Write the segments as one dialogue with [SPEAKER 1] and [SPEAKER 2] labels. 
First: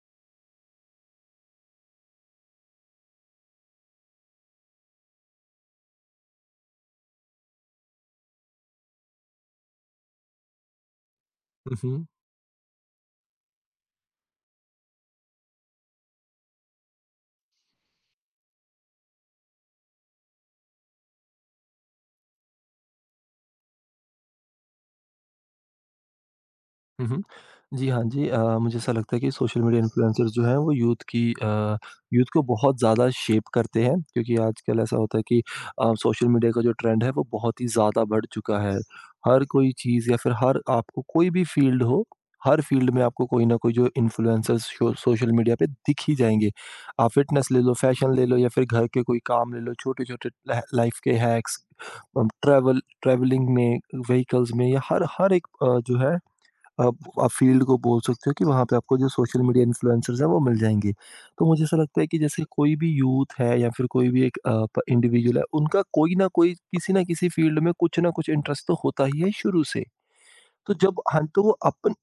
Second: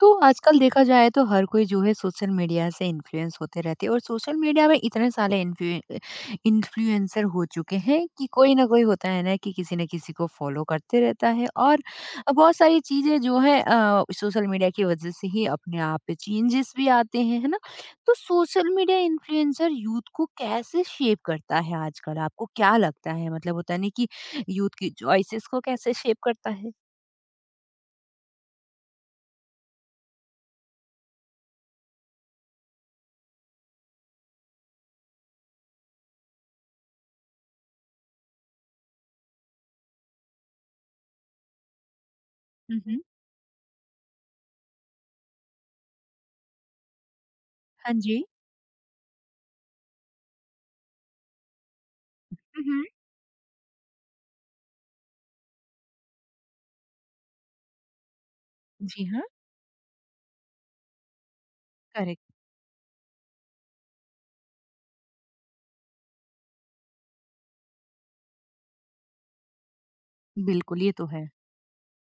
[SPEAKER 1] तो आजकल देखा जाए तो हर कोई जो है सोशल मीडिया से इन्फ्लुएंस होते रहते हैं और सोशल मीडिया में इतने सारे इन्फ्लुएंसर हो चुके हैं कि कोई ना कोई होता है ना कि किसी न किसी को फॉलो करते रहता है।
[SPEAKER 2] हुँ,
[SPEAKER 1] और
[SPEAKER 2] हुँ।
[SPEAKER 1] बहुत सारी चीजें जो है सोशल मीडिया की वजह से ही अपने आप पे चेंजेस भी आते हैं, है ना। तो सोशल मीडिया इन्फ्लुएंसर यूथ को कैसे शेप करता है आजकल, आपको क्या लगता है? मतलब होता नहीं कि यूथ की चॉइसेस को कैसे शेप करता है।
[SPEAKER 2] हुँ, हुँ। जी, हाँ जी। मुझे ऐसा लगता है कि सोशल मीडिया इन्फ्लुएंसर्स जो हैं वो यूथ को बहुत ज़्यादा शेप करते हैं क्योंकि आजकल ऐसा होता है कि सोशल मीडिया का जो ट्रेंड है वो बहुत ही ज़्यादा बढ़ चुका है। हर कोई चीज़ या फिर हर आपको कोई भी फ़ील्ड हो, हर फ़ील्ड
[SPEAKER 1] हम्म,
[SPEAKER 2] में आपको कोई न कोई जो इन्फ्लुएंसर्स शो सोशल मीडिया पे दिख ही जाएँगे। आप फ़िटनेस ले लो,
[SPEAKER 1] हाँ
[SPEAKER 2] फ़ैशन
[SPEAKER 1] जी,
[SPEAKER 2] ले लो या फिर घर के कोई काम ले लो, छोटे-छोटे लह लाइफ़ के हैक्स,
[SPEAKER 1] हम्म,
[SPEAKER 2] ट्रैवल
[SPEAKER 1] हम्म,
[SPEAKER 2] ट्रैवलिंग में, व्हीकल्स में या हर हर एक जो है आप आप फ़ील्ड को बोल सकते हो कि वहाँ पे आपको
[SPEAKER 1] जी
[SPEAKER 2] जो
[SPEAKER 1] हाँ,
[SPEAKER 2] सोशल मीडिया इन्फ्लुएंसर्स हैं वो मिल जाएँगे। तो मुझे ऐसा लगता है कि
[SPEAKER 1] करेक्ट।
[SPEAKER 2] जैसे कोई भी यूथ है या फिर कोई भी एक अ, प इंडिविजुअल है, उनका कोई न कोई किसी न किसी फ़ील्ड में कुछ न कुछ इंटरेस्ट तो होता ही है शुरू से। तो
[SPEAKER 1] बिल्कुल, ये
[SPEAKER 2] जब
[SPEAKER 1] तो
[SPEAKER 2] हाँ,
[SPEAKER 1] है।
[SPEAKER 2] तो वो अपन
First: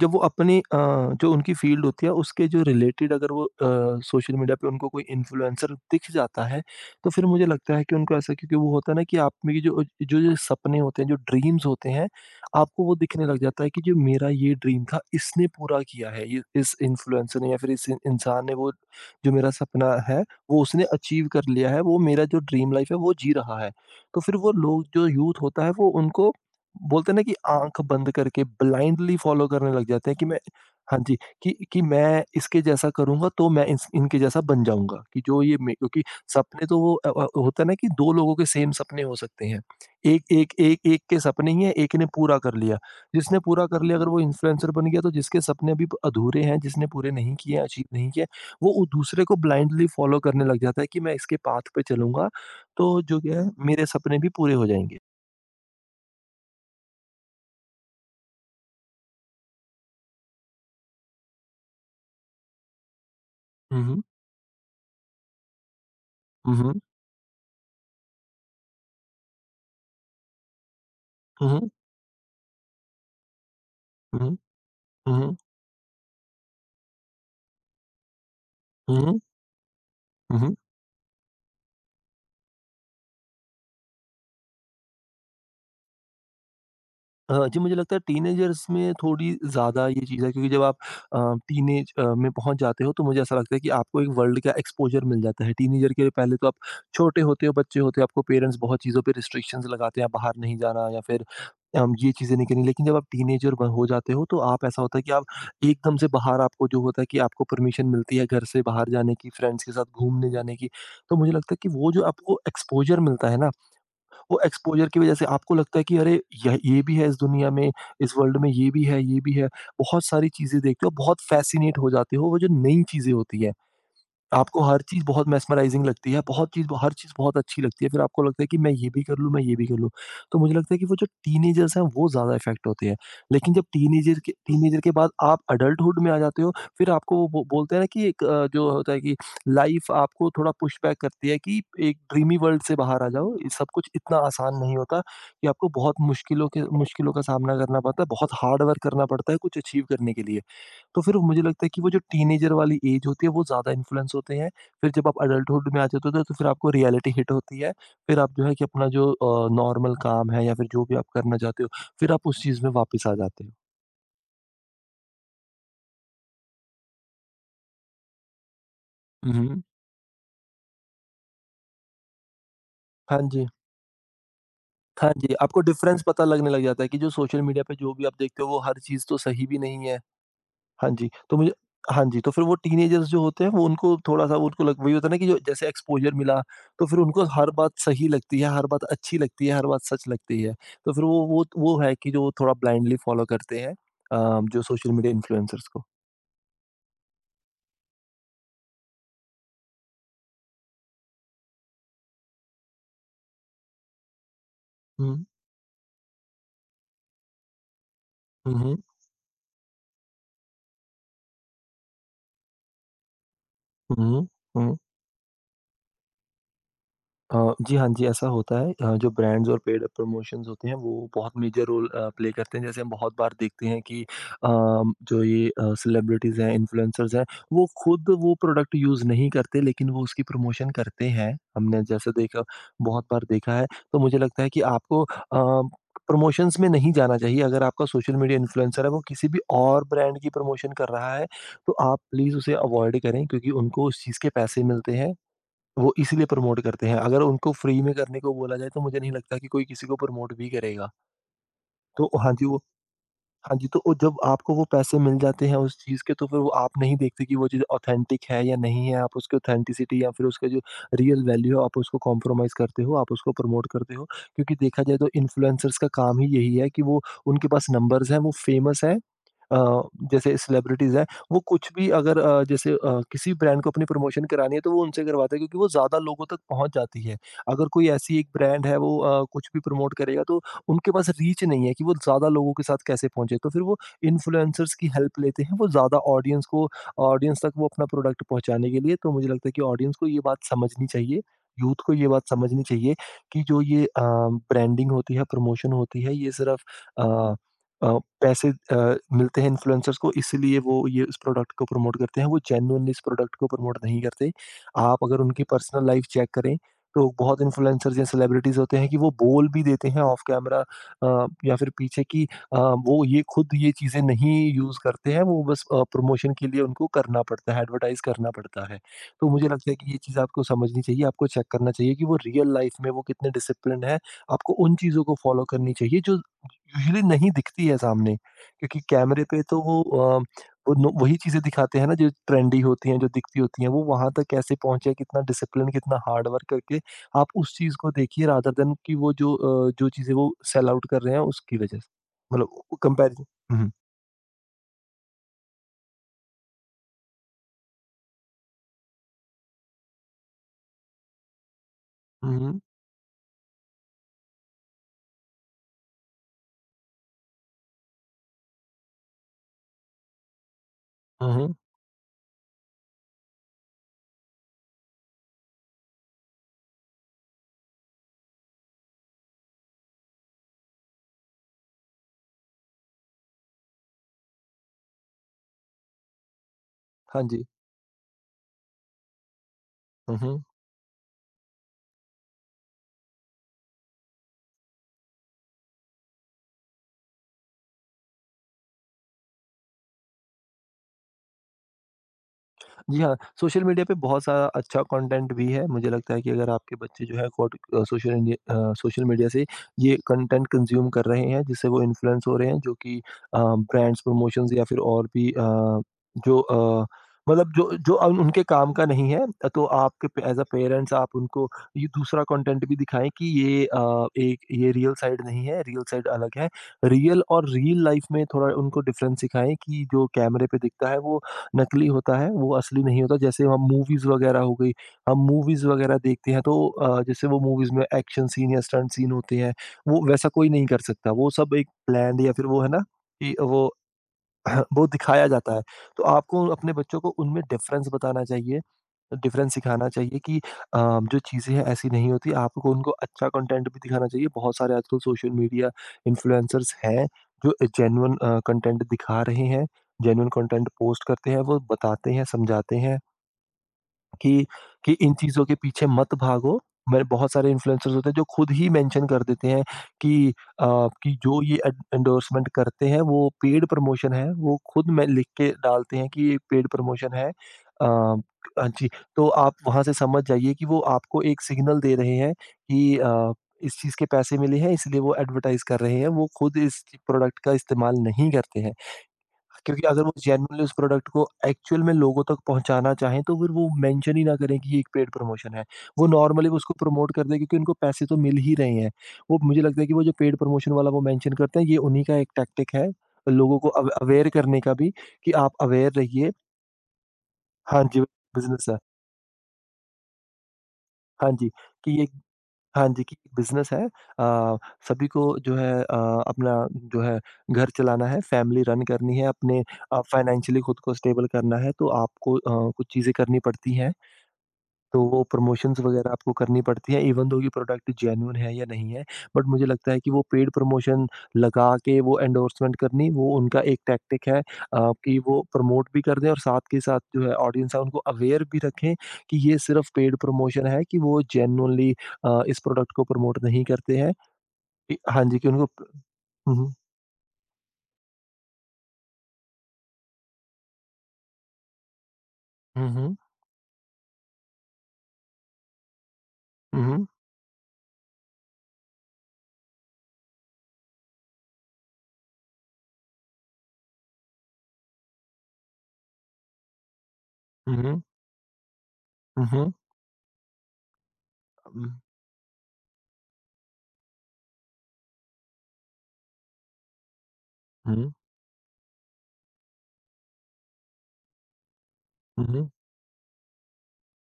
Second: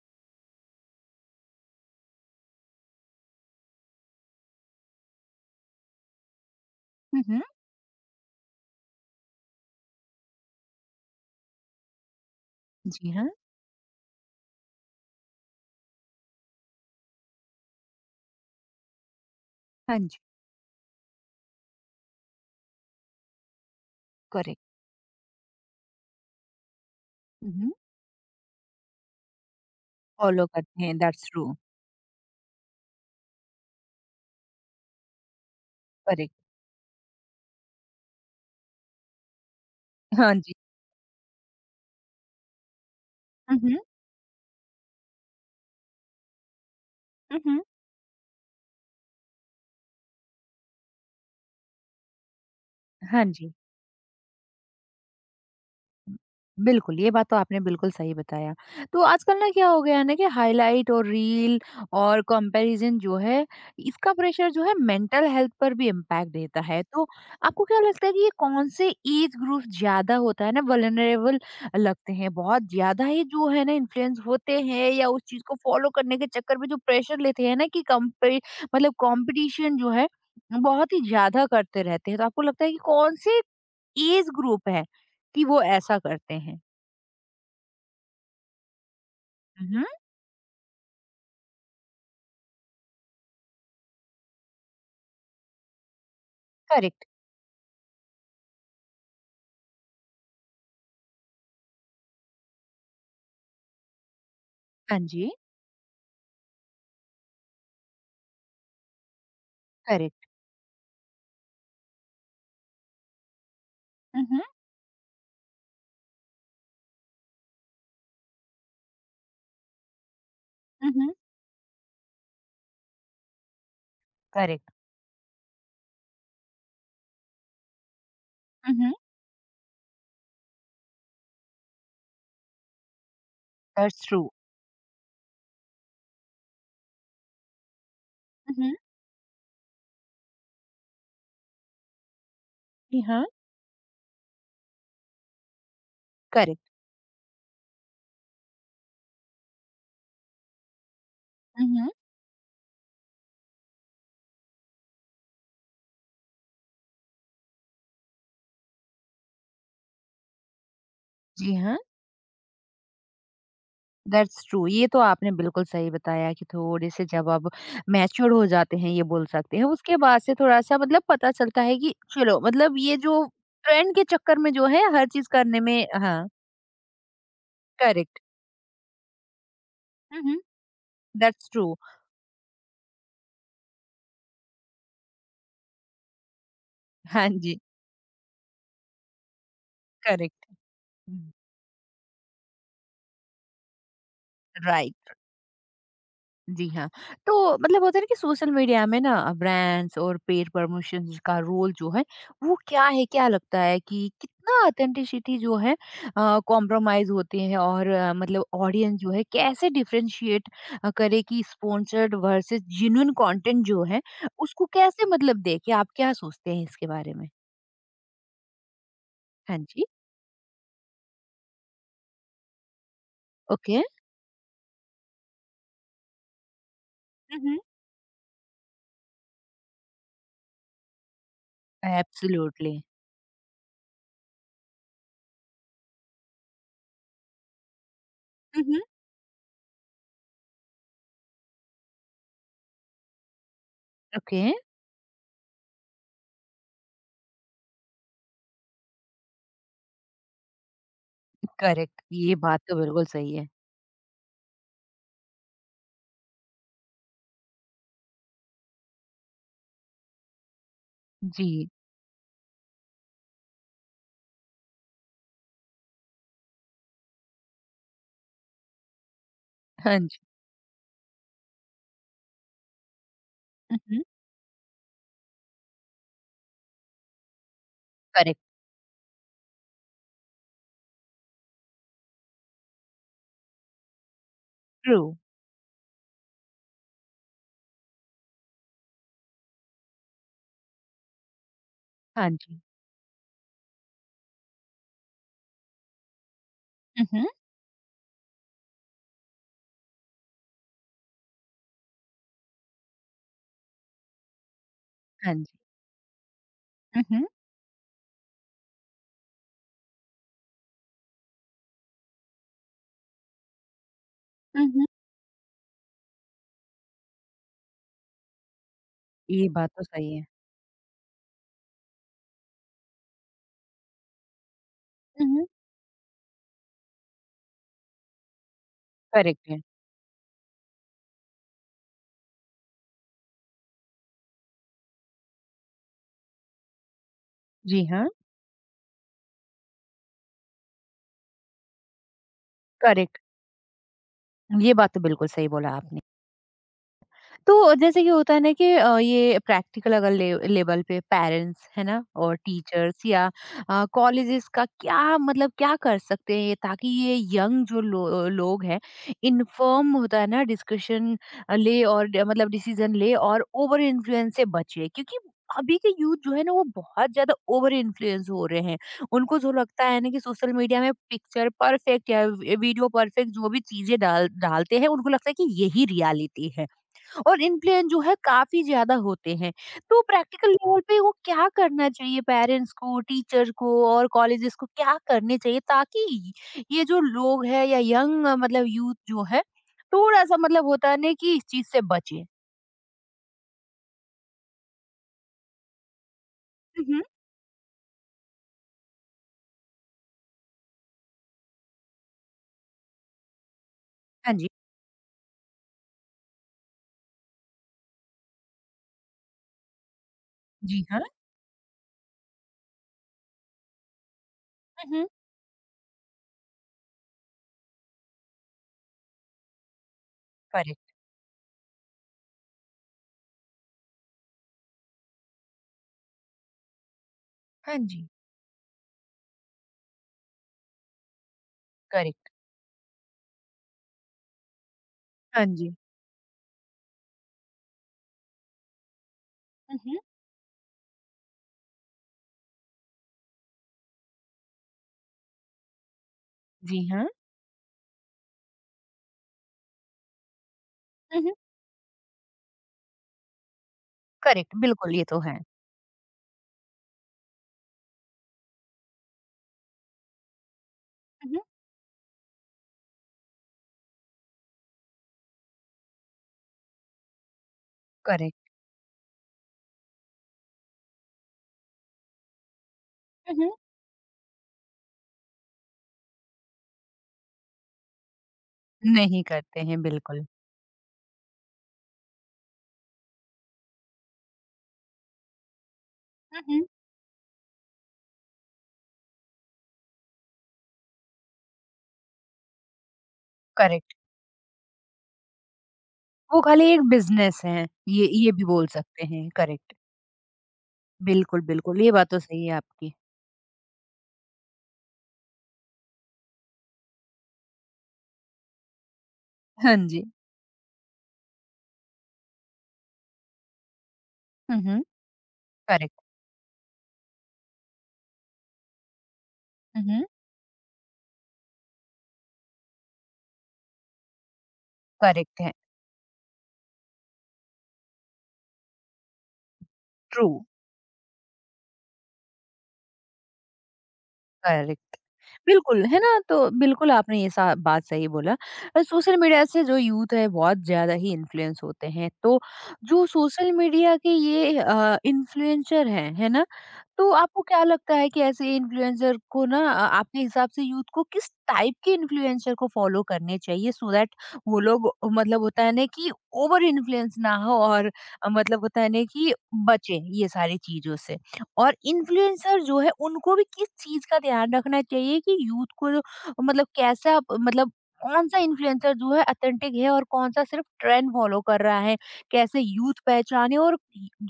[SPEAKER 2] जब वो अपनी जो उनकी फ़ील्ड होती है उसके जो रिलेटेड अगर वो सोशल मीडिया पे उनको कोई इन्फ्लुएंसर दिख जाता है, तो
[SPEAKER 1] हुँ,
[SPEAKER 2] फिर
[SPEAKER 1] हुँ।
[SPEAKER 2] मुझे लगता है कि उनको ऐसा क्योंकि वो होता है ना कि आप में ये जो जो जो सपने होते हैं, जो ड्रीम्स होते हैं, आपको वो
[SPEAKER 1] जी
[SPEAKER 2] दिखने
[SPEAKER 1] हाँ।
[SPEAKER 2] लग जाता है कि जो मेरा ये ड्रीम था इसने पूरा किया है। ये इस इन्फ्लुएंसर ने या फिर इंसान ने वो जो मेरा सपना
[SPEAKER 1] हाँ जी,
[SPEAKER 2] है वो उसने अचीव कर लिया है, वो मेरा जो ड्रीम लाइफ़ है वो जी रहा है। तो फिर वो
[SPEAKER 1] करेक्ट।
[SPEAKER 2] लोग जो यूथ होता है वो उनको बोलते हैं ना कि
[SPEAKER 1] हुँ, हुँ।
[SPEAKER 2] आँख बंद करके ब्लाइंडली फॉलो करने लग जाते हैं कि मैं
[SPEAKER 1] ॉलो करते हैं,
[SPEAKER 2] हाँ जी,
[SPEAKER 1] दैट्स
[SPEAKER 2] कि
[SPEAKER 1] ट्रू,
[SPEAKER 2] कि मैं इसके जैसा करूँगा तो मैं इस इनके जैसा बन जाऊँगा कि जो ये मे क्योंकि
[SPEAKER 1] करेक्ट।
[SPEAKER 2] सपने तो वो होता है ना कि 2 लोगों के सेम सपने हो सकते हैं। एक
[SPEAKER 1] हाँ जी।
[SPEAKER 2] एक एक एक के सपने ही हैं, एक ने पूरा कर लिया। जिसने
[SPEAKER 1] हुँ,
[SPEAKER 2] पूरा
[SPEAKER 1] हुँ।
[SPEAKER 2] कर लिया अगर वो इन्फ्लुएंसर बन गया तो जिसके सपने अभी अधूरे हैं, जिसने पूरे नहीं
[SPEAKER 1] हुँ,
[SPEAKER 2] किए,
[SPEAKER 1] हुँ।
[SPEAKER 2] अचीव नहीं किए, वो उ दूसरे को ब्लाइंडली फॉलो करने लग जाता है कि मैं इसके पाथ पे चलूँगा, तो जो
[SPEAKER 1] हाँ
[SPEAKER 2] क्या है
[SPEAKER 1] जी।
[SPEAKER 2] मेरे सपने भी पूरे हो जाएँगे।
[SPEAKER 1] बिल्कुल, ये बात तो आपने बिल्कुल सही बताया। तो आजकल ना क्या हो गया है ना कि हाइलाइट और रील और कंपैरिज़न जो है,
[SPEAKER 2] हुँ, हुँ।
[SPEAKER 1] इसका प्रेशर जो है मेंटल हेल्थ पर भी इम्पैक्ट
[SPEAKER 2] हुँ,
[SPEAKER 1] देता
[SPEAKER 2] हुँ।
[SPEAKER 1] है। तो आपको क्या लगता है कि ये कौन से एज ग्रुप ज़्यादा होता है ना वल्नरेबल
[SPEAKER 2] हुँ, हुँ।
[SPEAKER 1] लगते हैं? बहुत ज़्यादा ही जो है ना इन्फ्लुएंस
[SPEAKER 2] हुँ,
[SPEAKER 1] होते हैं या
[SPEAKER 2] हुँ,
[SPEAKER 1] उस
[SPEAKER 2] हुँ,
[SPEAKER 1] चीज़ को फॉलो करने के चक्कर में जो प्रेशर लेते हैं ना कि कंपे, मतलब
[SPEAKER 2] हुँ, हुँ,
[SPEAKER 1] कॉम्पिटिशन जो है,
[SPEAKER 2] हुँ, हुँ।
[SPEAKER 1] बहुत ही ज़्यादा करते रहते हैं। तो आपको लगता है कि कौन से एज ग्रुप है कि वो ऐसा करते हैं?
[SPEAKER 2] जी मुझे लगता है टीनेजर्स में थोड़ी
[SPEAKER 1] हुँ,
[SPEAKER 2] ज़्यादा ये चीज़ है क्योंकि जब आप अ, टीनेज में पहुँच जाते हो तो मुझे ऐसा लगता है कि आपको एक वर्ल्ड का एक्सपोज़र मिल जाता है। टीनेजर के पहले तो आप
[SPEAKER 1] करेक्ट,
[SPEAKER 2] छोटे होते हो, बच्चे होते हो, आपको पेरेंट्स बहुत चीज़ों पे रिस्ट्रिक्शंस लगाते हैं, आप बाहर नहीं जाना या फिर ये चीज़ें नहीं करनी। लेकिन जब आप टीनेजर ब हो जाते हो तो आप ऐसा
[SPEAKER 1] हाँ
[SPEAKER 2] होता है कि आप
[SPEAKER 1] जी।
[SPEAKER 2] एकदम से बाहर आपको जो होता है कि आपको परमिशन मिलती है घर से बाहर जाने की, फ्रेंड्स के साथ
[SPEAKER 1] करेक्ट।
[SPEAKER 2] घूमने जाने की। तो मुझे लगता है कि वो जो आपको एक्सपोज़र मिलता है ना वो
[SPEAKER 1] उहुँ,
[SPEAKER 2] एक्सपोज़र की वज़ह से आपको लगता है कि अरे! यह ये भी है इस दुनिया में, इस वर्ल्ड में ये भी है, ये भी है। बहुत सारी चीज़ें देखते हो,
[SPEAKER 1] उहुँ।
[SPEAKER 2] बहुत फ़ैसिनेट हो जाते हो, वो जो नई चीज़ें होती हैं। आपको
[SPEAKER 1] करेक्ट।
[SPEAKER 2] हर चीज़ बहुत मेस्मराइज़िंग लगती है, बहुत चीज़ हर चीज़ बहुत अच्छी लगती है, फिर आपको लगता है कि मैं ये
[SPEAKER 1] उहुँ।
[SPEAKER 2] भी कर लूँ, मैं ये भी कर लूँ। तो मुझे लगता है कि वो जो टीनेजर्स हैं, वो ज़्यादा इफ़ेक्ट होते हैं। लेकिन जब
[SPEAKER 1] दैट्स ट्रू।
[SPEAKER 2] टीनेजर के बाद आप एडल्टहुड में आ जाते हो, फिर आपको वो बो बोलते हैं ना कि एक जो
[SPEAKER 1] उहुँ।
[SPEAKER 2] होता है कि लाइफ़ आपको थोड़ा पुश बैक करती है कि एक ड्रीमी वर्ल्ड से
[SPEAKER 1] जी
[SPEAKER 2] बाहर आ
[SPEAKER 1] हाँ।
[SPEAKER 2] जाओ, ये सब कुछ इतना आसान नहीं होता कि आपको बहुत
[SPEAKER 1] करेक्ट।
[SPEAKER 2] मुश्किलों का सामना करना पड़ता है, बहुत हार्ड वर्क करना पड़ता है कुछ अचीव करने के लिए। तो फिर मुझे लगता है कि
[SPEAKER 1] उहुँ।
[SPEAKER 2] वो जो टीनेजर वाली एज होती है वो ज़्यादा इन्फ्लुएंस होते हैं। फिर जब आप एडल्टहुड में आ जाते हो तो फिर आपको रियलिटी हिट होती है। फिर आप जो है कि अपना जो नॉर्मल काम है या फिर जो भी आप करना
[SPEAKER 1] जी
[SPEAKER 2] चाहते हो,
[SPEAKER 1] हाँ।
[SPEAKER 2] फिर आप उस चीज़ में वापस आ जाते हो।
[SPEAKER 1] That's true. ये तो आपने बिल्कुल सही बताया कि थोड़े-से जब आप मैच्योर हो जाते हैं, ये बोल
[SPEAKER 2] हुँ,
[SPEAKER 1] सकते
[SPEAKER 2] हुँ।
[SPEAKER 1] हैं, उसके बाद से थोड़ा-सा मतलब पता चलता है कि चलो, मतलब ये
[SPEAKER 2] हाँ
[SPEAKER 1] जो
[SPEAKER 2] जी।
[SPEAKER 1] ट्रेंड के चक्कर में जो है हर
[SPEAKER 2] हाँ
[SPEAKER 1] चीज़
[SPEAKER 2] जी,
[SPEAKER 1] करने
[SPEAKER 2] आपको
[SPEAKER 1] में,
[SPEAKER 2] डिफरेंस पता
[SPEAKER 1] हाँ,
[SPEAKER 2] लगने लग जाता है कि जो सोशल मीडिया पे जो भी आप
[SPEAKER 1] करेक्ट।
[SPEAKER 2] देखते हो वो हर चीज़ तो सही भी नहीं है।
[SPEAKER 1] उहुँ,
[SPEAKER 2] हाँ जी, तो
[SPEAKER 1] दैट्स
[SPEAKER 2] मुझे
[SPEAKER 1] ट्रू।
[SPEAKER 2] हाँ जी, तो फिर वो टीनेजर्स जो होते हैं वो उनको थोड़ा-सा उनको लग वही होता है ना कि जो जैसे एक्सपोज़र मिला, तो फिर उनको
[SPEAKER 1] हाँ
[SPEAKER 2] हर
[SPEAKER 1] जी,
[SPEAKER 2] बात सही लगती है, हर बात अच्छी लगती है, हर बात सच लगती
[SPEAKER 1] करेक्ट।
[SPEAKER 2] है। तो फिर वो
[SPEAKER 1] हुँ,
[SPEAKER 2] वो वो है कि जो थोड़ा ब्लाइंडली फ़ॉलो करते हैं जो सोशल
[SPEAKER 1] राइट।
[SPEAKER 2] मीडिया इन्फ्लुएंसर्स को।
[SPEAKER 1] जी हाँ, तो मतलब होता है ना कि सोशल मीडिया में ना ब्रांड्स और पेड प्रमोशंस का रोल जो है, वो क्या है? क्या लगता है कि कितना
[SPEAKER 2] हुँ,
[SPEAKER 1] ऑथेंटिसिटी जो है कॉम्प्रोमाइज़ होते हैं और मतलब
[SPEAKER 2] हुँ,
[SPEAKER 1] ऑडियंस जो है कैसे डिफरेंशिएट करे कि स्पॉन्सर्ड वर्सेस जेन्युइन कंटेंट जो है,
[SPEAKER 2] हुँ,
[SPEAKER 1] उसको
[SPEAKER 2] हुँ।
[SPEAKER 1] कैसे मतलब देखें? आप क्या सोचते हैं इसके बारे में?
[SPEAKER 2] जी, हाँ जी, ऐसा होता है जो ब्रांड्स
[SPEAKER 1] हाँ
[SPEAKER 2] और
[SPEAKER 1] जी,
[SPEAKER 2] पेड प्रमोशंस होते हैं वो बहुत मेजर रोल प्ले करते हैं। जैसे हम बहुत बार देखते
[SPEAKER 1] ओके।
[SPEAKER 2] हैं कि जो ये सेलिब्रिटीज़ हैं, इन्फ्लुएंसर्स हैं,
[SPEAKER 1] हुँ, हुँ।
[SPEAKER 2] वो खुद वो प्रोडक्ट यूज़ नहीं करते लेकिन वो उसकी प्रमोशन करते हैं। हमने जैसे देखा
[SPEAKER 1] एब्सोल्युटली।
[SPEAKER 2] बहुत बार देखा है। तो मुझे लगता है कि आपको अ, प्रमोशंस में नहीं जाना चाहिए। अगर आपका सोशल मीडिया
[SPEAKER 1] हुँ, हुँ।
[SPEAKER 2] इन्फ्लुएंसर है वो किसी भी और ब्रांड की प्रमोशन कर रहा है, तो आप प्लीज़ उसे अवॉइड करें क्योंकि उनको उस चीज़ के
[SPEAKER 1] ओके,
[SPEAKER 2] पैसे मिलते हैं। वो इसीलिए प्रमोट करते हैं, अगर उनको फ्री में करने को बोला जाए तो मुझे नहीं लगता कि कोई किसी को प्रमोट भी करेगा।
[SPEAKER 1] करेक्ट।
[SPEAKER 2] तो हाँ
[SPEAKER 1] ये
[SPEAKER 2] जी, वो
[SPEAKER 1] बात तो बिल्कुल सही है।
[SPEAKER 2] हाँ जी, तो वो जब आपको वो पैसे मिल जाते हैं उस चीज़ के तो फिर वो आप नहीं देखते कि वो चीज़ ऑथेंटिक है या नहीं है, आप उसकी ऑथेंटिसिटी या फिर उसका जो रियल वैल्यू है
[SPEAKER 1] जी,
[SPEAKER 2] आप उसको कॉम्प्रोमाइज़ करते हो, आप उसको प्रमोट करते हो। क्योंकि देखा जाए तो इन्फ्लुएंसर्स का काम ही यही है कि वो उनके पास नंबर्स हैं, वो फेमस हैं अ,
[SPEAKER 1] हाँ जी।
[SPEAKER 2] जैसे सेलिब्रिटीज़ हैं, वो कुछ भी अगर जैसे किसी ब्रांड को
[SPEAKER 1] हुँ,
[SPEAKER 2] अपनी
[SPEAKER 1] हुँ,
[SPEAKER 2] प्रमोशन करानी है, तो वो उनसे करवाते हैं क्योंकि वो ज़्यादा लोगों तक पहुँच जाती है। अगर कोई ऐसी एक
[SPEAKER 1] करेक्ट।
[SPEAKER 2] ब्रांड है, वो कुछ भी प्रमोट करेगा, तो उनके पास रीच नहीं है कि वो ज़्यादा लोगों के साथ कैसे पहुँचे। तो फिर वो इन्फ्लुएंसर्स की
[SPEAKER 1] ट्रू,
[SPEAKER 2] हेल्प लेते हैं, वो ज़्यादा ऑडियंस तक वो अपना प्रोडक्ट पहुँचाने के लिए। तो मुझे लगता है कि ऑडियंस को ये बात समझनी चाहिए, यूथ को ये बात
[SPEAKER 1] हाँ जी।
[SPEAKER 2] समझनी चाहिए कि जो ये ब्रांडिंग होती है, प्रमोशन होती है, ये सिर्फ़
[SPEAKER 1] हुँ, हुँ।
[SPEAKER 2] अ पैसे मिलते हैं इन्फ्लुएंसर्स को इसीलिए वो ये इस प्रोडक्ट को प्रमोट करते हैं, वो जेन्युइनली इस प्रोडक्ट को प्रमोट नहीं करते। आप अगर
[SPEAKER 1] हाँ
[SPEAKER 2] उनकी
[SPEAKER 1] जी।
[SPEAKER 2] पर्सनल लाइफ़ चेक करें,
[SPEAKER 1] हुँ,
[SPEAKER 2] तो
[SPEAKER 1] हुँ।
[SPEAKER 2] बहुत इन्फ्लुएंसर्स या सेलिब्रिटीज़ होते हैं कि वो बोल भी देते हैं ऑफ कैमरा या फिर पीछे कि अ, वो ये खुद ये चीज़ें नहीं
[SPEAKER 1] हुँ,
[SPEAKER 2] यूज़
[SPEAKER 1] हुँ।
[SPEAKER 2] करते हैं, वो बस प्रमोशन के लिए उनको करना पड़ता है, एडवर्टाइज़ करना पड़ता है। तो
[SPEAKER 1] ये
[SPEAKER 2] मुझे
[SPEAKER 1] बात
[SPEAKER 2] लगता है
[SPEAKER 1] तो
[SPEAKER 2] कि ये
[SPEAKER 1] सही
[SPEAKER 2] चीज़
[SPEAKER 1] है।
[SPEAKER 2] आपको समझनी चाहिए, आपको चेक करना चाहिए कि वो रियल लाइफ़ में वो कितने डिसिप्लिन्ड हैं। आपको उन चीज़ों को
[SPEAKER 1] हुँ,
[SPEAKER 2] फॉलो
[SPEAKER 1] हुँ।
[SPEAKER 2] करनी चाहिए जो यूजुअली नहीं दिखती है सामने क्योंकि कैमरे
[SPEAKER 1] करेक्ट
[SPEAKER 2] पे
[SPEAKER 1] है।
[SPEAKER 2] तो वो वही चीजें दिखाते हैं ना जो ट्रेंडी होती हैं जो दिखती होती हैं वो वहां तक कैसे पहुंचे कितना डिसिप्लिन कितना हार्ड वर्क करके आप उस चीज
[SPEAKER 1] जी
[SPEAKER 2] को
[SPEAKER 1] हाँ,
[SPEAKER 2] देखिए रादर देन कि वो जो चीजें वो सेल आउट कर रहे हैं उसकी वजह से मतलब
[SPEAKER 1] करेक्ट।
[SPEAKER 2] कंपैरिजन हम्म,
[SPEAKER 1] ये बात तो बिल्कुल सही बोला आपने। तो जैसे कि होता है ना कि ये प्रैक्टिकल अगर लेवल पे पेरेंट्स है ना और
[SPEAKER 2] हम्म,
[SPEAKER 1] टीचर्स या कॉलेजेस का क्या मतलब क्या कर सकते हैं ये ताकि ये यंग जो लोग हैं इन्फॉर्म होता है ना, डिस्कशन
[SPEAKER 2] हम्म,
[SPEAKER 1] ले और मतलब डिसीजन ले और ओवर इन्फ्लुएंस से बचे क्योंकि अभी के यूथ जो है ना वो बहुत ज्यादा ओवर इन्फ्लुएंस हो रहे हैं। उनको जो लगता है ना कि सोशल मीडिया में पिक्चर परफेक्ट या वीडियो परफेक्ट जो भी चीजें डालते हैं उनको लगता है कि यही रियलिटी है
[SPEAKER 2] हाँ
[SPEAKER 1] और
[SPEAKER 2] जी।
[SPEAKER 1] इन्फ्लुएंस जो है काफ़ी ज़्यादा होते हैं। तो
[SPEAKER 2] हम्म।
[SPEAKER 1] प्रैक्टिकल लेवल पे वो क्या करना चाहिए पेरेंट्स को, टीचर को और कॉलेजेस को क्या करने चाहिए ताकि ये जो लोग हैं या यंग मतलब यूथ जो है, थोड़ा-सा मतलब होता है ना कि इस चीज़ से बचें?
[SPEAKER 2] जी हाँ, सोशल मीडिया पे बहुत सारा अच्छा कंटेंट भी है। मुझे लगता है कि अगर आपके
[SPEAKER 1] हुँ, हुँ।
[SPEAKER 2] बच्चे जो है कोट सोशल मीडिया से ये कंटेंट कंज़्यूम कर रहे हैं, जिससे वो इन्फ्लुएंस हो रहे हैं जो कि ब्रांड्स,
[SPEAKER 1] हाँ जी।
[SPEAKER 2] प्रमोशंस या फिर और भी अ, जो अ, मतलब जो जो अ, उनके काम का नहीं है। तो आपके प एज़ अ
[SPEAKER 1] जी
[SPEAKER 2] पेरेंट्स
[SPEAKER 1] हाँ।
[SPEAKER 2] आप उनको ये दूसरा कंटेंट भी दिखाएँ कि ये एक ये
[SPEAKER 1] हुँ,
[SPEAKER 2] रियल
[SPEAKER 1] हुँ।
[SPEAKER 2] साइड नहीं है, रियल साइड अलग है। रियल और रील लाइफ़ में थोड़ा उनको डिफ़रेंस सिखाएँ कि जो कैमरे पे दिखता
[SPEAKER 1] करेक्ट।
[SPEAKER 2] है वो नकली होता है, वो असली नहीं होता। जैसे हम मूवीज़ वगैरह हो गई, हम मूवीज़ वगैरह देखते हैं तो जैसे वो मूवीज़
[SPEAKER 1] हाँ
[SPEAKER 2] में
[SPEAKER 1] जी।
[SPEAKER 2] एक्शन सीन या स्टंट सीन होते हैं, वो वैसा कोई नहीं कर सकता। वो सब एक प्लान्ड
[SPEAKER 1] करेक्ट।
[SPEAKER 2] या फिर वो है ना कि वो वो दिखाया
[SPEAKER 1] हाँ
[SPEAKER 2] जाता है।
[SPEAKER 1] जी।
[SPEAKER 2] तो आपको अपने बच्चों को उनमें डिफ़रेंस बताना चाहिए डिफरेंस
[SPEAKER 1] हुँ,
[SPEAKER 2] सिखाना
[SPEAKER 1] हुँ।
[SPEAKER 2] चाहिए कि जो चीज़ें हैं ऐसी नहीं होती, आपको उनको अच्छा कंटेंट भी दिखाना चाहिए। बहुत सारे आजकल सोशल मीडिया इन्फ्लुएंसर्स
[SPEAKER 1] जी हाँ।
[SPEAKER 2] हैं जो जेन्युइन कंटेंट दिखा रहे हैं, जेन्युइन कंटेंट पोस्ट
[SPEAKER 1] हुँ,
[SPEAKER 2] करते
[SPEAKER 1] हुँ।
[SPEAKER 2] हैं, वो बताते हैं, समझाते हैं। कि
[SPEAKER 1] करेक्ट,
[SPEAKER 2] कि
[SPEAKER 1] बिल्कुल, ये
[SPEAKER 2] इन
[SPEAKER 1] तो है।
[SPEAKER 2] चीज़ों के पीछे मत भागो। मेरे बहुत सारे इन्फ्लुएंसर्स होते हैं जो खुद ही मेंशन कर देते हैं कि अ, कि
[SPEAKER 1] हुँ,
[SPEAKER 2] जो
[SPEAKER 1] हुँ।
[SPEAKER 2] ये एड एंडोर्समेंट करते हैं वो पेड प्रमोशन है। वो खुद में लिख के डालते हैं कि ये पेड प्रमोशन है। अ,
[SPEAKER 1] करेक्ट।
[SPEAKER 2] हाँ जी, तो आप वहाँ से समझ जाइए कि वो आपको एक सिग्नल दे रहे हैं कि
[SPEAKER 1] हुँ, हुँ।
[SPEAKER 2] इस चीज़ के पैसे मिले हैं इसलिए वो एडवर्टाइज़ कर रहे हैं। वो खुद इस प्रोडक्ट का इस्तेमाल नहीं करते हैं।
[SPEAKER 1] नहीं करते हैं
[SPEAKER 2] क्योंकि अगर वो
[SPEAKER 1] बिल्कुल।
[SPEAKER 2] जेन्युइनली उस प्रोडक्ट को एक्चुअल में लोगों तक पहुँचाना चाहें, तो फिर वो मेंशन ही ना करें कि ये एक पेड प्रमोशन है। वो
[SPEAKER 1] हुँ,
[SPEAKER 2] नॉर्मली
[SPEAKER 1] हुँ।
[SPEAKER 2] उसको प्रमोट कर दें क्योंकि उनको पैसे तो मिल ही रहे हैं। वो मुझे लगता है कि वो जो पेड प्रमोशन वाला वो मेंशन करते हैं, ये उन्हीं का एक टैक्टिक है, लोगों को अव
[SPEAKER 1] करेक्ट।
[SPEAKER 2] अवेयर करने का भी कि आप अवेयर रहिए।
[SPEAKER 1] वो खाली एक बिज़नेस है,
[SPEAKER 2] हाँ जी,
[SPEAKER 1] ये भी बोल
[SPEAKER 2] बिज़नेस है।
[SPEAKER 1] सकते हैं, करेक्ट।
[SPEAKER 2] हाँ
[SPEAKER 1] बिल्कुल,
[SPEAKER 2] जी,
[SPEAKER 1] बिल्कुल, ये
[SPEAKER 2] कि ये
[SPEAKER 1] बात तो सही है
[SPEAKER 2] हाँ
[SPEAKER 1] आपकी।
[SPEAKER 2] जी, कि बिज़नेस है सभी को जो है अपना जो है घर चलाना है, फैमिली रन करनी है, अपने
[SPEAKER 1] हाँ जी।
[SPEAKER 2] फाइनेंशियली खुद को स्टेबल करना है, तो आपको कुछ चीज़ें करनी पड़ती हैं।
[SPEAKER 1] हुँ, हुँ,
[SPEAKER 2] तो वो प्रमोशंस
[SPEAKER 1] करेक्ट।
[SPEAKER 2] वगैरह आपको करनी पड़ती है इवन दो कि प्रोडक्ट जेन्युइन है या नहीं है, बट मुझे
[SPEAKER 1] हुँ,
[SPEAKER 2] लगता है
[SPEAKER 1] हुँ,
[SPEAKER 2] कि वो पेड प्रमोशन लगा के वो एंडोर्समेंट करनी वो उनका एक टैक्टिक है, कि
[SPEAKER 1] करेक्ट
[SPEAKER 2] वो
[SPEAKER 1] है,
[SPEAKER 2] प्रमोट भी कर दें और साथ के साथ जो है ऑडियंस है उनको अवेयर भी रखें कि ये सिर्फ पेड
[SPEAKER 1] ट्रू,
[SPEAKER 2] प्रमोशन है कि वो जेन्युइनली इस प्रोडक्ट को प्रमोट नहीं करते हैं।
[SPEAKER 1] करेक्ट।
[SPEAKER 2] हाँ जी, कि उनको
[SPEAKER 1] बिल्कुल, है ना? तो
[SPEAKER 2] हम्म
[SPEAKER 1] बिल्कुल आपने ये सा बात सही बोला। सोशल मीडिया से जो यूथ है बहुत ज़्यादा ही इन्फ्लुएंस होते हैं। तो
[SPEAKER 2] हम्म
[SPEAKER 1] जो
[SPEAKER 2] हम्म
[SPEAKER 1] सोशल मीडिया के ये इन्फ्लुएंसर हैं, है ना?
[SPEAKER 2] हम्म
[SPEAKER 1] तो आपको क्या लगता है कि ऐसे इन्फ्लुएंसर को ना आपके हिसाब से यूथ को किस टाइप के इन्फ्लुएंसर को फॉलो करने चाहिए सो दैट वो लोग मतलब होता है ना कि ओवर इन्फ्लुएंस ना हो और
[SPEAKER 2] हम्म
[SPEAKER 1] मतलब होता है ना कि
[SPEAKER 2] हम्म हम्म
[SPEAKER 1] बचें ये सारी चीज़ों से? और
[SPEAKER 2] हम्म
[SPEAKER 1] इन्फ्लुएंसर जो है उनको भी किस चीज का ध्यान रखना चाहिए कि यूथ को जो- मतलब कैसा मतलब
[SPEAKER 2] हम्म
[SPEAKER 1] कौन सा इन्फ्लुएंसर जो है अथेंटिक है और कौन सा सिर्फ ट्रेंड फॉलो कर रहा है, कैसे
[SPEAKER 2] हम्म,
[SPEAKER 1] यूथ पहचाने और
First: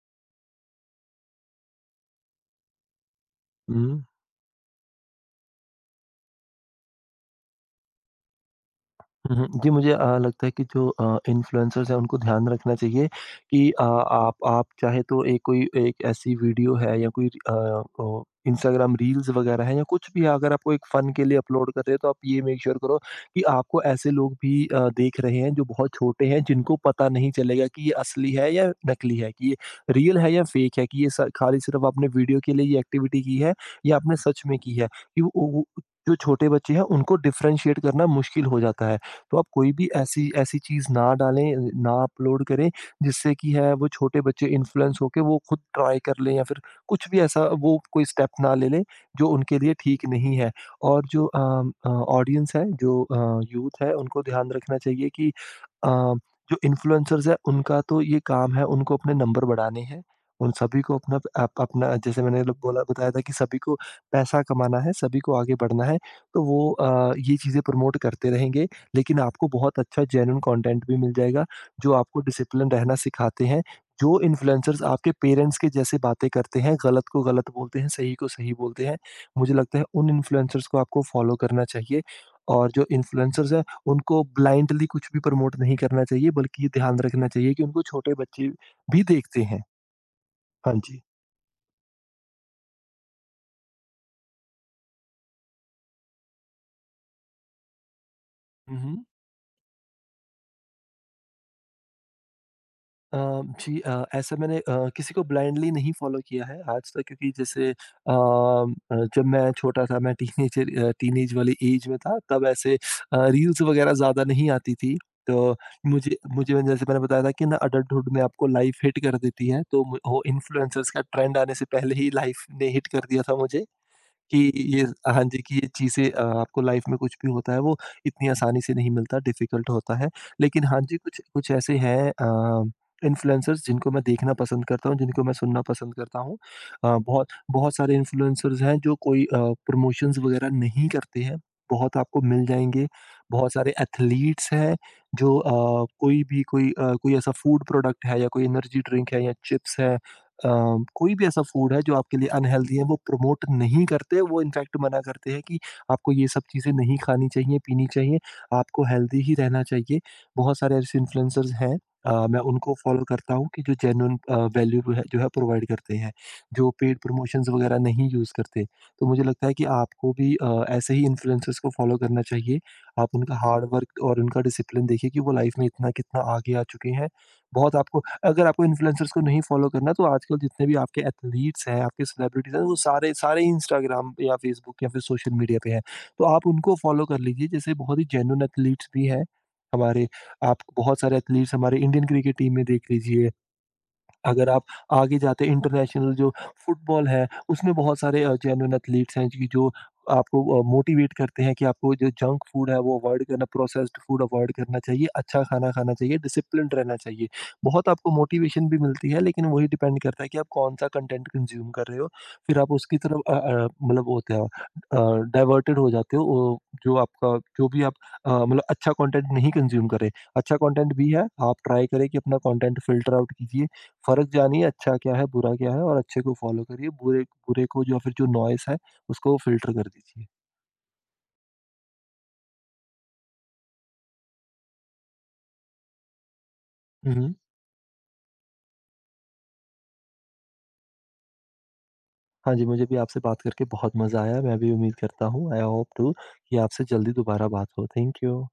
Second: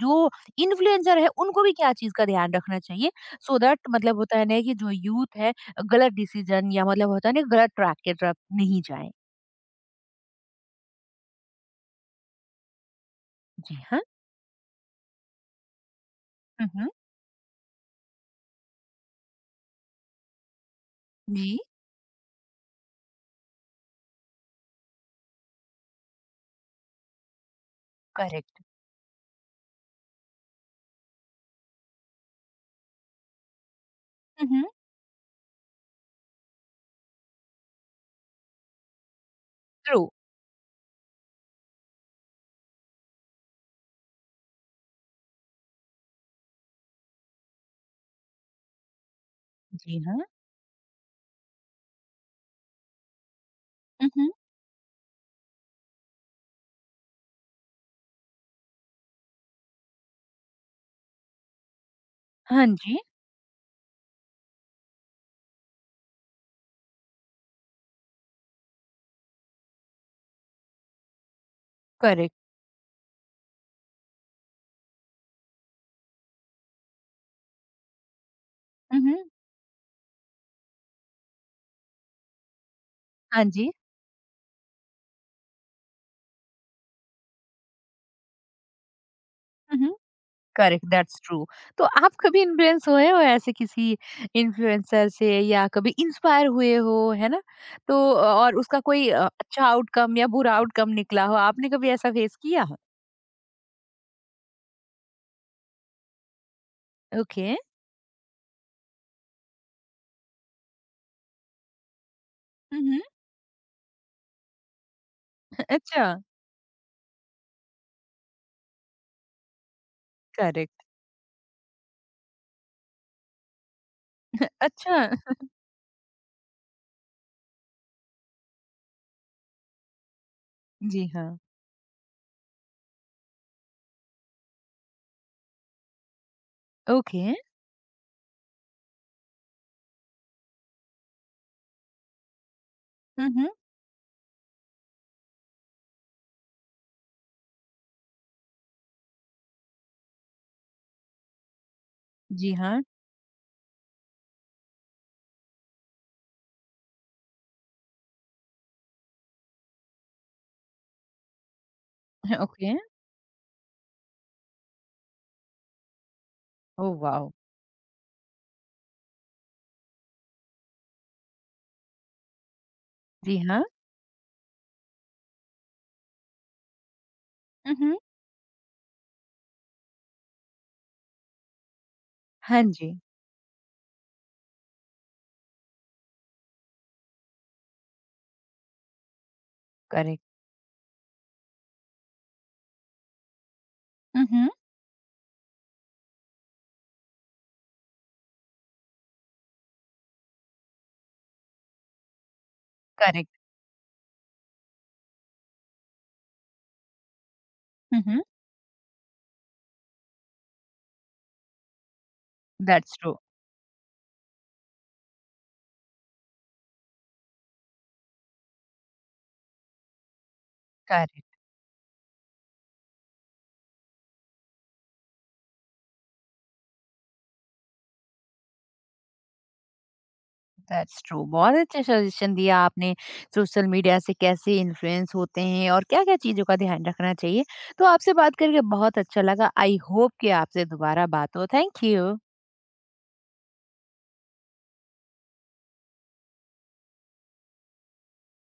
[SPEAKER 1] जो इन्फ्लुएंसर है उनको भी क्या चीज का ध्यान रखना चाहिए so दैट
[SPEAKER 2] हम्म।
[SPEAKER 1] मतलब होता है ना कि जो यूथ है गलत डिसीजन या मतलब होता है ना गलत ट्रैक के तरफ नहीं जाए।
[SPEAKER 2] हुँ, हुँ। जी, मुझे लगता है कि जो इन्फ्लुएंसर्स हैं उनको ध्यान रखना चाहिए कि
[SPEAKER 1] जी
[SPEAKER 2] अ,
[SPEAKER 1] हाँ,
[SPEAKER 2] आप चाहे तो एक कोई एक ऐसी वीडियो
[SPEAKER 1] हम्म,
[SPEAKER 2] है या कोई अ, ओ इंस्टाग्राम रील्स वगैरह है या कुछ भी है, अगर आपको एक फन के लिए
[SPEAKER 1] जी,
[SPEAKER 2] अपलोड कर रहे हो तो आप ये मेक श्योर करो कि आपको ऐसे लोग भी देख रहे हैं जो बहुत छोटे हैं जिनको पता नहीं चलेगा कि ये असली है
[SPEAKER 1] करेक्ट,
[SPEAKER 2] या नकली है, कि ये रियल है या फेक है, कि ये स खाली सिर्फ़ आपने वीडियो के लिए ये एक्टिविटी की है या आपने सच में
[SPEAKER 1] हम्म,
[SPEAKER 2] की है। कि वो जो छोटे बच्चे हैं उनको डिफरेंशिएट करना मुश्किल हो जाता है। तो आप कोई भी
[SPEAKER 1] ट्रू,
[SPEAKER 2] ऐसी ऐसी चीज़ ना डालें, ना अपलोड करें, जिससे कि है वो छोटे बच्चे इन्फ्लुएंस होके वो खुद ट्राई कर लें या फिर कुछ भी ऐसा वो कोई स्टेप ना ले लें, जो उनके लिए
[SPEAKER 1] जी
[SPEAKER 2] ठीक
[SPEAKER 1] हाँ,
[SPEAKER 2] नहीं है। और जो ऑडियंस है, जो यूथ है, उनको
[SPEAKER 1] हम्म,
[SPEAKER 2] ध्यान रखना चाहिए कि अ, जो इन्फ्लुएंसर्स हैं, उनका तो ये काम है, उनको अपने नंबर बढ़ाने हैं। उन सभी को अपना अप अपना जैसे मैंने ल
[SPEAKER 1] हाँ
[SPEAKER 2] बोला
[SPEAKER 1] जी,
[SPEAKER 2] बताया था कि सभी को पैसा कमाना है, सभी को आगे बढ़ना है, तो वो ये चीज़ें प्रमोट करते रहेंगे। लेकिन आपको बहुत अच्छा जेन्युइन कंटेंट भी मिल जाएगा, जो आपको
[SPEAKER 1] करेक्ट,
[SPEAKER 2] डिसिप्लिन रहना सिखाते हैं, जो इन्फ्लुएंसर्स आपके पेरेंट्स के जैसे बातें करते हैं, गलत को गलत बोलते हैं, सही को सही बोलते हैं।
[SPEAKER 1] हम्म,
[SPEAKER 2] मुझे लगता है उन इन्फ्लुएंसर्स को आपको फॉलो करना चाहिए और जो
[SPEAKER 1] हाँ
[SPEAKER 2] इन्फ्लुएंसर्स हैं,
[SPEAKER 1] जी,
[SPEAKER 2] उनको ब्लाइंडली कुछ भी प्रमोट नहीं करना चाहिए, बल्कि ये ध्यान रखना चाहिए कि उनको छोटे बच्चे भी देखते हैं।
[SPEAKER 1] हम्म,
[SPEAKER 2] हाँ
[SPEAKER 1] करेक्ट,
[SPEAKER 2] जी।
[SPEAKER 1] That's true. तो आप कभी इन्फ्लुएंस हुए हो ऐसे किसी इन्फ्लुएंसर से या कभी इंस्पायर हुए हो है ना, तो और
[SPEAKER 2] हुँ,
[SPEAKER 1] उसका
[SPEAKER 2] हुँ।
[SPEAKER 1] कोई अच्छा आउटकम या बुरा आउटकम निकला हो, आपने कभी ऐसा फेस किया?
[SPEAKER 2] अ, जी, ऐसा मैंने किसी को ब्लाइंडली नहीं फ़ॉलो किया है आज तक, क्योंकि
[SPEAKER 1] ओके,
[SPEAKER 2] जैसे अ, जब मैं छोटा था, मैं टीनेज वाली एज में था, तब ऐसे
[SPEAKER 1] हम्म,
[SPEAKER 2] रील्स वग़ैरह ज़्यादा नहीं आती थी। तो
[SPEAKER 1] अच्छा,
[SPEAKER 2] मुझे मुझे मैंने जैसे मैंने बताया था कि ना अडल्टहुड में आपको लाइफ़ हिट कर देती है, तो मु वो
[SPEAKER 1] करेक्ट,
[SPEAKER 2] इन्फ्लुएंसर्स का ट्रेंड आने से पहले ही लाइफ़ ने हिट कर दिया था मुझे। कि ये
[SPEAKER 1] अच्छा,
[SPEAKER 2] हाँ जी, कि ये चीज़ें, आपको लाइफ़ में कुछ भी होता है वो इतनी आसानी से नहीं मिलता, डिफ़िकल्ट होता है। लेकिन हाँ जी,
[SPEAKER 1] जी
[SPEAKER 2] कुछ
[SPEAKER 1] हाँ,
[SPEAKER 2] कुछ ऐसे हैं इन्फ्लुएंसर्स जिनको मैं देखना पसंद करता हूँ, जिनको मैं सुनना पसंद करता हूँ।
[SPEAKER 1] ओके,
[SPEAKER 2] बहुत बहुत सारे इन्फ्लुएंसर्स हैं जो कोई प्रमोशंस वग़ैरह नहीं करते हैं, बहुत आपको मिल जाएँगे।
[SPEAKER 1] हम्म,
[SPEAKER 2] बहुत सारे एथलीट्स हैं जो कोई भी कोई अ, कोई ऐसा फूड प्रोडक्ट है या कोई एनर्जी ड्रिंक है या चिप्स है, अ, कोई भी ऐसा फूड है जो आपके लिए
[SPEAKER 1] जी
[SPEAKER 2] अनहेल्दी
[SPEAKER 1] हाँ,
[SPEAKER 2] है वो प्रमोट नहीं करते, वो इनफैक्ट मना करते हैं कि आपको ये सब चीज़ें नहीं खानी चाहिए, पीनी चाहिए, आपको हेल्दी ही रहना चाहिए। बहुत सारे ऐसे इन्फ्लुएंसर्स हैं मैं
[SPEAKER 1] ओके,
[SPEAKER 2] उनको फ़ॉलो करता हूँ कि जो जेन्युइन वैल्यू जो है प्रोवाइड करते हैं, जो
[SPEAKER 1] ओ
[SPEAKER 2] पेड
[SPEAKER 1] वाओ,
[SPEAKER 2] प्रमोशंस वगैरह नहीं यूज़ करते। तो मुझे लगता है कि आपको भी ऐसे ही इन्फ्लुएंसर्स को फ़ॉलो करना चाहिए। आप उनका
[SPEAKER 1] जी हाँ,
[SPEAKER 2] हार्ड वर्क और उनका डिसिप्लिन देखिए कि वो लाइफ में इतना कितना आगे आ चुके हैं। बहुत
[SPEAKER 1] हम्म,
[SPEAKER 2] आपको, अगर आपको इन्फ्लुएंसर्स को नहीं फॉलो करना तो आजकल जितने भी आपके एथलीट्स हैं, आपके सेलिब्रिटीज़
[SPEAKER 1] हाँ
[SPEAKER 2] हैं, वो
[SPEAKER 1] जी,
[SPEAKER 2] सारे सारे इंस्टाग्राम या फ़ेसबुक या फिर सोशल मीडिया पे हैं। तो आप उनको फॉलो कर लीजिए, जैसे बहुत ही जेन्युइन एथलीट्स भी हैं हमारे।
[SPEAKER 1] करेक्ट,
[SPEAKER 2] आप बहुत सारे एथलीट्स हमारे इंडियन क्रिकेट टीम में देख लीजिए।
[SPEAKER 1] हम्म,
[SPEAKER 2] अगर आप आगे जाते इंटरनेशनल जो फुटबॉल है, उसमें बहुत सारे जेन्युइन एथलीट्स हैं जी जो आपको मोटिवेट करते हैं कि आपको जो जंक फूड है वो अवॉइड
[SPEAKER 1] करेक्ट,
[SPEAKER 2] करना, प्रोसेस्ड फूड अवॉइड करना चाहिए, अच्छा खाना खाना चाहिए, डिसिप्लिन्ड रहना चाहिए। बहुत आपको
[SPEAKER 1] हम्म,
[SPEAKER 2] मोटिवेशन भी मिलती है, लेकिन वही डिपेंड करता है कि आप कौन-सा कंटेंट कंज़्यूम कर रहे हो। फिर आप
[SPEAKER 1] दैट्स
[SPEAKER 2] उसकी
[SPEAKER 1] ट्रू।
[SPEAKER 2] तरफ मतलब वो होते हो डाइवर्टेड हो जाते हो ओ जो आपका जो भी आप मतलब अच्छा कंटेंट नहीं कंज़्यूम कर रहे। अच्छा कंटेंट भी है, आप ट्राई करें कि अपना कंटेंट फ़िल्टर आउट कीजिए, फ़र्क जानिए अच्छा क्या है, बुरा क्या है और अच्छे को फ़ॉलो करिए, बुरे बुरे को या फिर जो नॉइज़ है, उसको फ़िल्टर कर दीजिए।
[SPEAKER 1] दैट्स ट्रू, बहुत अच्छा सजेशन दिया आपने सोशल मीडिया से कैसे इन्फ्लुएंस होते हैं और क्या क्या चीज़ों का ध्यान रखना
[SPEAKER 2] हुँ, हुँ।
[SPEAKER 1] चाहिए। तो आपसे बात करके बहुत अच्छा लगा, आई होप कि आपसे दोबारा बात हो। Thank you.
[SPEAKER 2] हाँ जी, मुझे भी आपसे बात करके बहुत मज़ा आया। मैं भी उम्मीद करता हूँ, आई होप टू, कि आपसे जल्दी दोबारा बात हो। Thank you.